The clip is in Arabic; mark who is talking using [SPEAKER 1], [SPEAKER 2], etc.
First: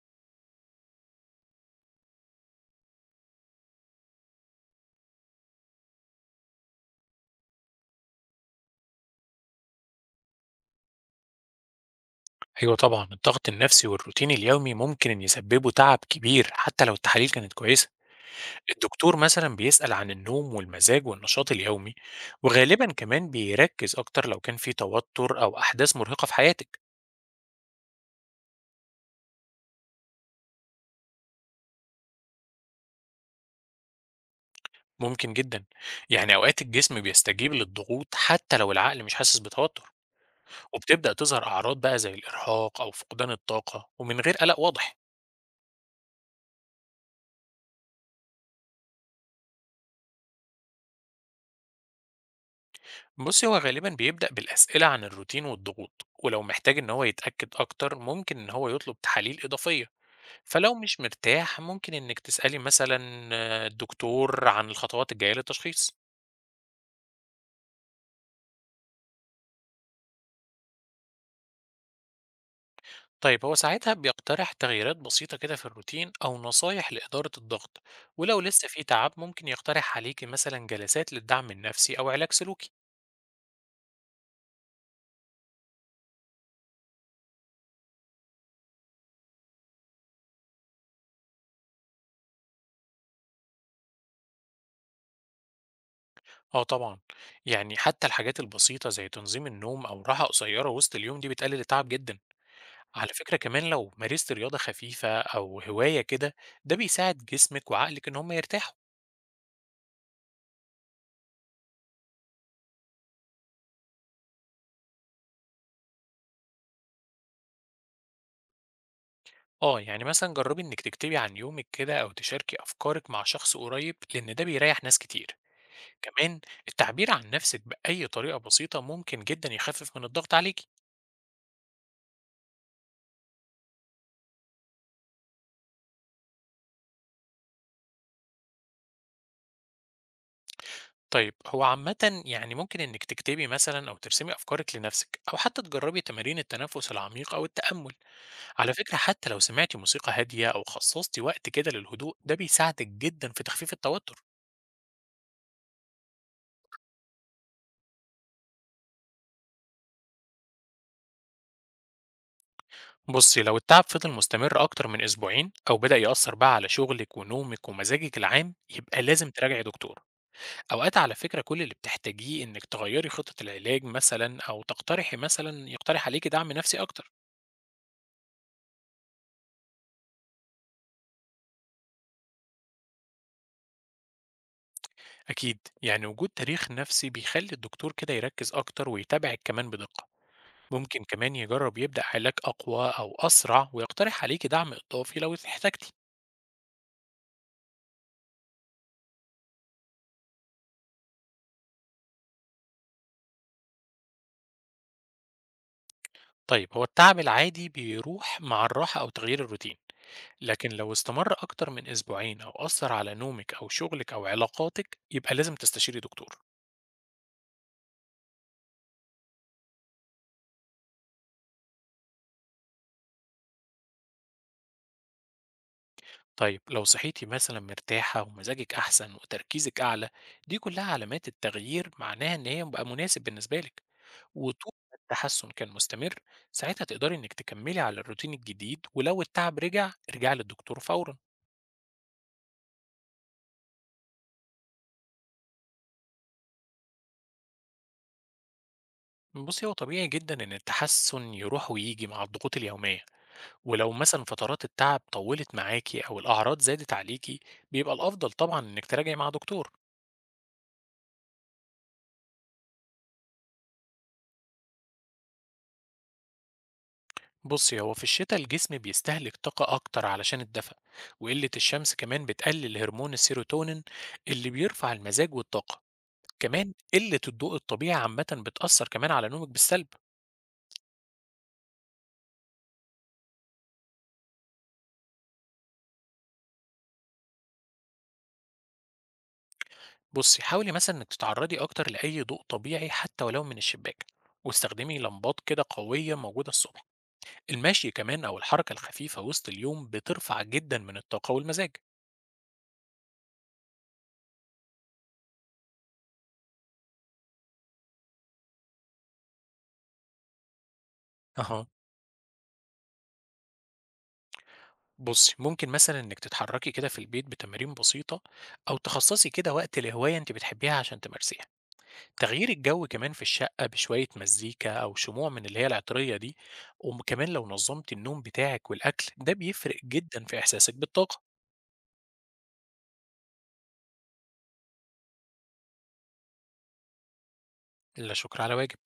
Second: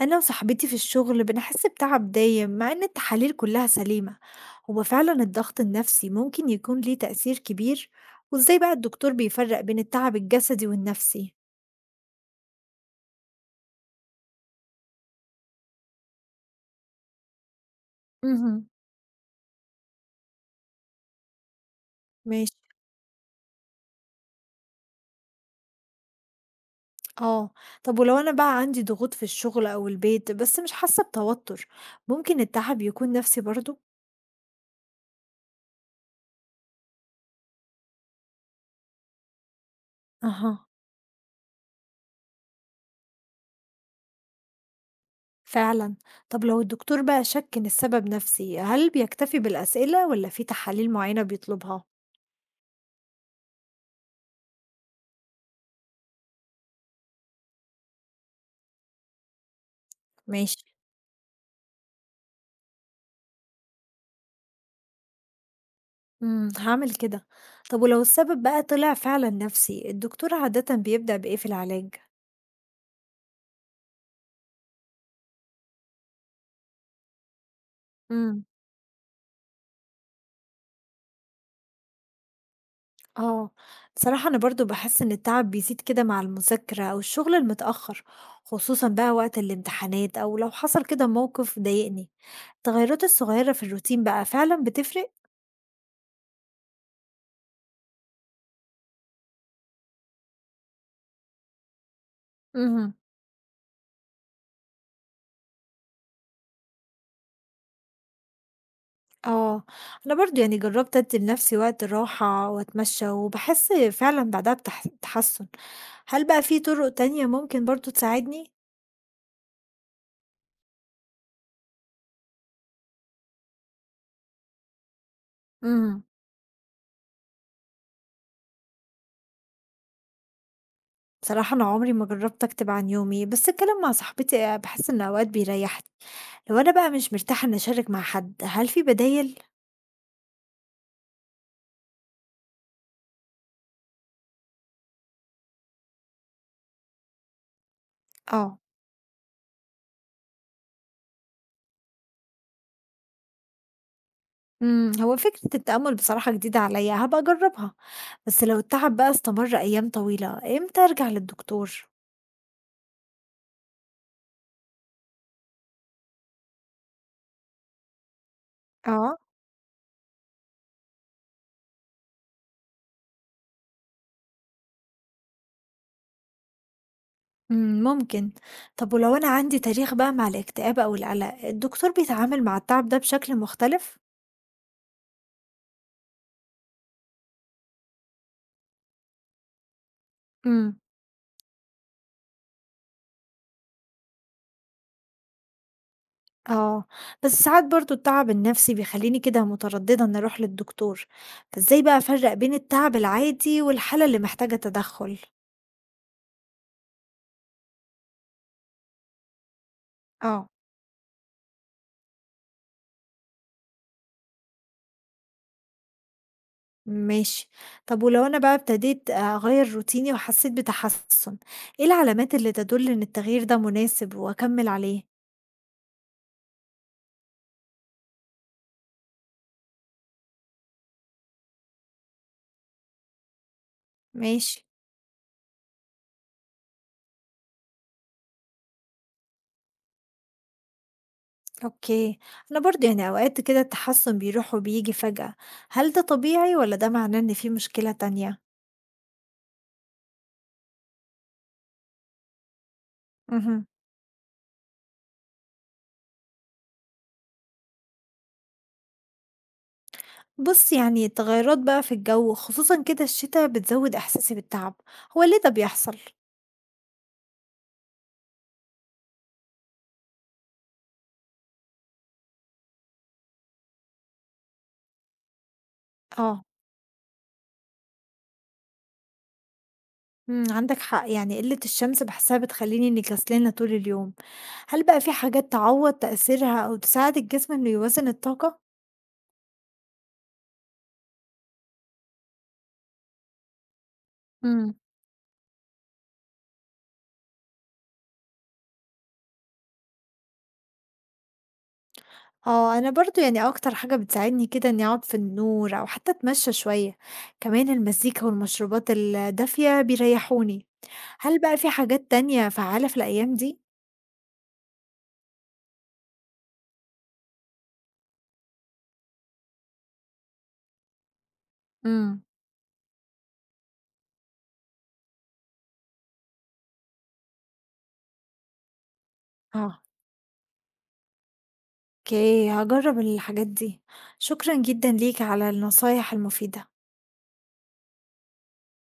[SPEAKER 1] أنا وصاحبتي في الشغل بنحس بتعب دايم مع إن التحاليل كلها سليمة. هو فعلا الضغط النفسي ممكن يكون ليه تأثير كبير. وإزاي بقى الدكتور بيفرق بين التعب الجسدي والنفسي؟
[SPEAKER 2] أيوه طبعًا، الضغط النفسي والروتين اليومي ممكن إن يسببوا تعب كبير حتى لو التحاليل كانت كويسة.
[SPEAKER 1] مهم.
[SPEAKER 2] الدكتور مثلًا بيسأل عن النوم والمزاج والنشاط اليومي،
[SPEAKER 1] ماشي.
[SPEAKER 2] وغالبًا كمان بيركز أكتر لو كان في توتر أو أحداث مرهقة في حياتك.
[SPEAKER 1] اه. طب ولو أنا بقى عندي ضغوط في الشغل أو البيت بس مش حاسة بتوتر، ممكن التعب يكون نفسي برضو؟
[SPEAKER 2] ممكن جدًا، يعني أوقات الجسم بيستجيب للضغوط حتى لو العقل مش حاسس بتوتر،
[SPEAKER 1] أها.
[SPEAKER 2] وبتبدأ تظهر أعراض بقى زي الإرهاق أو فقدان الطاقة ومن غير قلق واضح.
[SPEAKER 1] فعلا. طب لو الدكتور بقى شك إن السبب نفسي، هل بيكتفي بالأسئلة ولا في تحاليل معينة بيطلبها؟
[SPEAKER 2] بصي هو غالبا بيبدأ بالأسئلة عن الروتين والضغوط، ولو محتاج إن هو يتأكد أكتر ممكن إن هو يطلب تحاليل إضافية.
[SPEAKER 1] ماشي.
[SPEAKER 2] فلو مش مرتاح ممكن إنك تسألي مثلا الدكتور عن الخطوات الجاية للتشخيص.
[SPEAKER 1] إمم، هاعمل كده. طب ولو السبب بقى طلع فعلًا نفسي، الدكتور عادةً بيبدأ بإيه في العلاج؟
[SPEAKER 2] طيب هو ساعتها بيقترح تغييرات بسيطة كده في الروتين أو نصايح لإدارة الضغط، ولو
[SPEAKER 1] إمم.
[SPEAKER 2] لسه في تعب ممكن يقترح عليكي مثلا جلسات للدعم النفسي أو علاج سلوكي.
[SPEAKER 1] آه، بصراحة أنا برضه باحس إن التعب بيزيد كده مع المذاكرة أو الشغل المتأخر، خصوصًا بقى وقت الامتحانات أو لو حصل كده موقف ضايقني. التغيرات الصغيرة في الروتين بقى فعلًا بتفرق؟
[SPEAKER 2] اه طبعا، يعني حتى الحاجات البسيطة زي تنظيم النوم أو راحة قصيرة وسط اليوم دي بتقلل التعب جدا.
[SPEAKER 1] اهم.
[SPEAKER 2] على فكرة كمان لو مارست رياضة خفيفة أو هواية كده، ده بيساعد جسمك وعقلك إن هما يرتاحوا.
[SPEAKER 1] آه، أنا برضه يعني جربت أدي لنفسي وقت راحة وأتمشى وباحس فعلًا بعدها تحسُّن. هل بقى في طرق تانية ممكن برضه تساعدني؟
[SPEAKER 2] اه يعني مثلا جربي إنك تكتبي عن يومك كده أو تشاركي أفكارك مع شخص قريب، لأن ده بيريح ناس كتير.
[SPEAKER 1] إمم.
[SPEAKER 2] كمان التعبير عن نفسك بأي طريقة بسيطة ممكن جدا يخفف من الضغط عليكي.
[SPEAKER 1] بصراحة أنا عمري ما جربت أكتب عن يومي، بس الكلام مع صاحبتي، آه، بحس إن أوقات بيريحني. لو أنا بقى مش مرتاحة إني أشارك مع حد، هل في بدايل؟
[SPEAKER 2] طيب هو عامة يعني ممكن إنك تكتبي مثلا أو ترسمي أفكارك لنفسك، أو حتى تجربي تمارين التنفس العميق أو التأمل.
[SPEAKER 1] آه.
[SPEAKER 2] على فكرة حتى لو سمعتي موسيقى هادية أو خصصتي وقت كده للهدوء، ده بيساعدك جدا في تخفيف التوتر.
[SPEAKER 1] هو فكرة التأمل بصراحة جديدة عليا، هبقى أجربها. بس لو التعب بقى استمر أيام طويلة، إمتى أرجع للدكتور؟
[SPEAKER 2] بصي لو التعب فضل مستمر أكتر من أسبوعين أو بدأ يأثر بقى على شغلك ونومك ومزاجك العام، يبقى
[SPEAKER 1] آه.
[SPEAKER 2] لازم تراجعي دكتور. أوقات على فكرة كل اللي بتحتاجيه إنك تغيري خطة العلاج مثلا، أو تقترحي مثلا يقترح عليكي دعم نفسي أكتر.
[SPEAKER 1] ممكن. طب ولو أنا عندي تاريخ بقى مع الاكتئاب أو القلق، الدكتور بيتعامل مع التعب ده بشكل مختلف؟
[SPEAKER 2] أكيد، يعني وجود تاريخ نفسي بيخلي الدكتور كده يركز أكتر ويتابعك كمان بدقة.
[SPEAKER 1] امم.
[SPEAKER 2] ممكن كمان يجرب يبدأ علاج أقوى أو أسرع ويقترح عليكي دعم إضافي لو احتجتي.
[SPEAKER 1] آه، بس ساعات برضه التعب النفسي بيخلّيني كده مترددة إني أروح للدكتور، فإزاي بقى أفرّق بين التعب العادي والحالة اللي محتاجة تدخُّل؟
[SPEAKER 2] طيب هو التعب العادي بيروح مع الراحة أو تغيير الروتين،
[SPEAKER 1] آه.
[SPEAKER 2] لكن لو استمر أكتر من أسبوعين أو أثر على نومك أو شغلك أو علاقاتك يبقى لازم تستشيري دكتور.
[SPEAKER 1] ماشي، طب ولو أنا بقى ابتديت أغيّر روتيني وحسيت بتحسُّن، إيه العلامات اللي تدُل إن التغيير ده مناسب وأكمّل عليه؟
[SPEAKER 2] طيب لو صحيتي مثلا مرتاحة ومزاجك أحسن وتركيزك أعلى، دي كلها علامات التغيير، معناها إن هي بقى مناسب بالنسبة لك.
[SPEAKER 1] ماشي.
[SPEAKER 2] وطول ما التحسن كان مستمر، ساعتها تقدري إنك تكملي على الروتين الجديد، ولو التعب رجع ارجعي للدكتور فورا.
[SPEAKER 1] أوكي، أنا برضه يعني أوقات كده التحسُّن بيروح وبييجي فجأة، هل ده طبيعي والّا ده معناه إن في مشكلة تانية؟
[SPEAKER 2] بصي هو طبيعي جدا إن التحسن يروح ويجي مع الضغوط اليومية.
[SPEAKER 1] اهم.
[SPEAKER 2] ولو مثلا فترات التعب طولت معاكي أو الأعراض زادت عليكي، بيبقى الأفضل طبعا إنك تراجعي مع دكتور.
[SPEAKER 1] بُص يعني التغيرات بقى في الجو، خصوصًا كده الشتا بتزود إحساسي بالتعب، هو ليه ده بيحصل؟
[SPEAKER 2] بصي هو في الشتاء الجسم بيستهلك طاقة أكتر علشان الدفء، وقلة الشمس كمان بتقلل هرمون السيروتونين اللي بيرفع المزاج والطاقة.
[SPEAKER 1] آه.
[SPEAKER 2] كمان قلة الضوء الطبيعي عامة بتأثر كمان على نومك بالسلب.
[SPEAKER 1] عندك حق يعني قلة الشمس باحسها بتخليني إني كسلانة طول اليوم، هل بقى في حاجات تعوض تأثيرها أو تساعد الجسم إنه يوازن الطاقة؟
[SPEAKER 2] بصي حاولي مثلا إنك تتعرضي أكتر لأي ضوء طبيعي حتى ولو من الشباك،
[SPEAKER 1] إمم.
[SPEAKER 2] واستخدمي لمبات كده قوية موجودة الصبح. المشي كمان أو الحركة الخفيفة وسط اليوم بترفع جدا من الطاقة والمزاج.
[SPEAKER 1] آه، أنا برضه يعني أكتر حاجة بتساعدني كده إني أقعد في النور أو حتى أتمشى شوية، كمان المزيكا والمشروبات الدافية بيريحوني، هل بقى
[SPEAKER 2] اها،
[SPEAKER 1] في حاجات تانية فعّالة في الأيام دي؟
[SPEAKER 2] بصي ممكن مثلا إنك تتحركي كده في البيت بتمارين بسيطة، أو تخصصي كده وقت لهواية أنت بتحبيها عشان تمارسيها.
[SPEAKER 1] إمم.
[SPEAKER 2] تغيير الجو كمان في الشقة بشوية مزيكا أو شموع من اللي هي العطرية دي، وكمان لو نظمت النوم بتاعك والأكل ده بيفرق
[SPEAKER 1] آه.
[SPEAKER 2] جدا في إحساسك بالطاقة.
[SPEAKER 1] أوكي، هاجرّب الحاجات دي. شكرًا جدًا ليك على النصايح المفيدة.
[SPEAKER 2] لا شكر على واجب.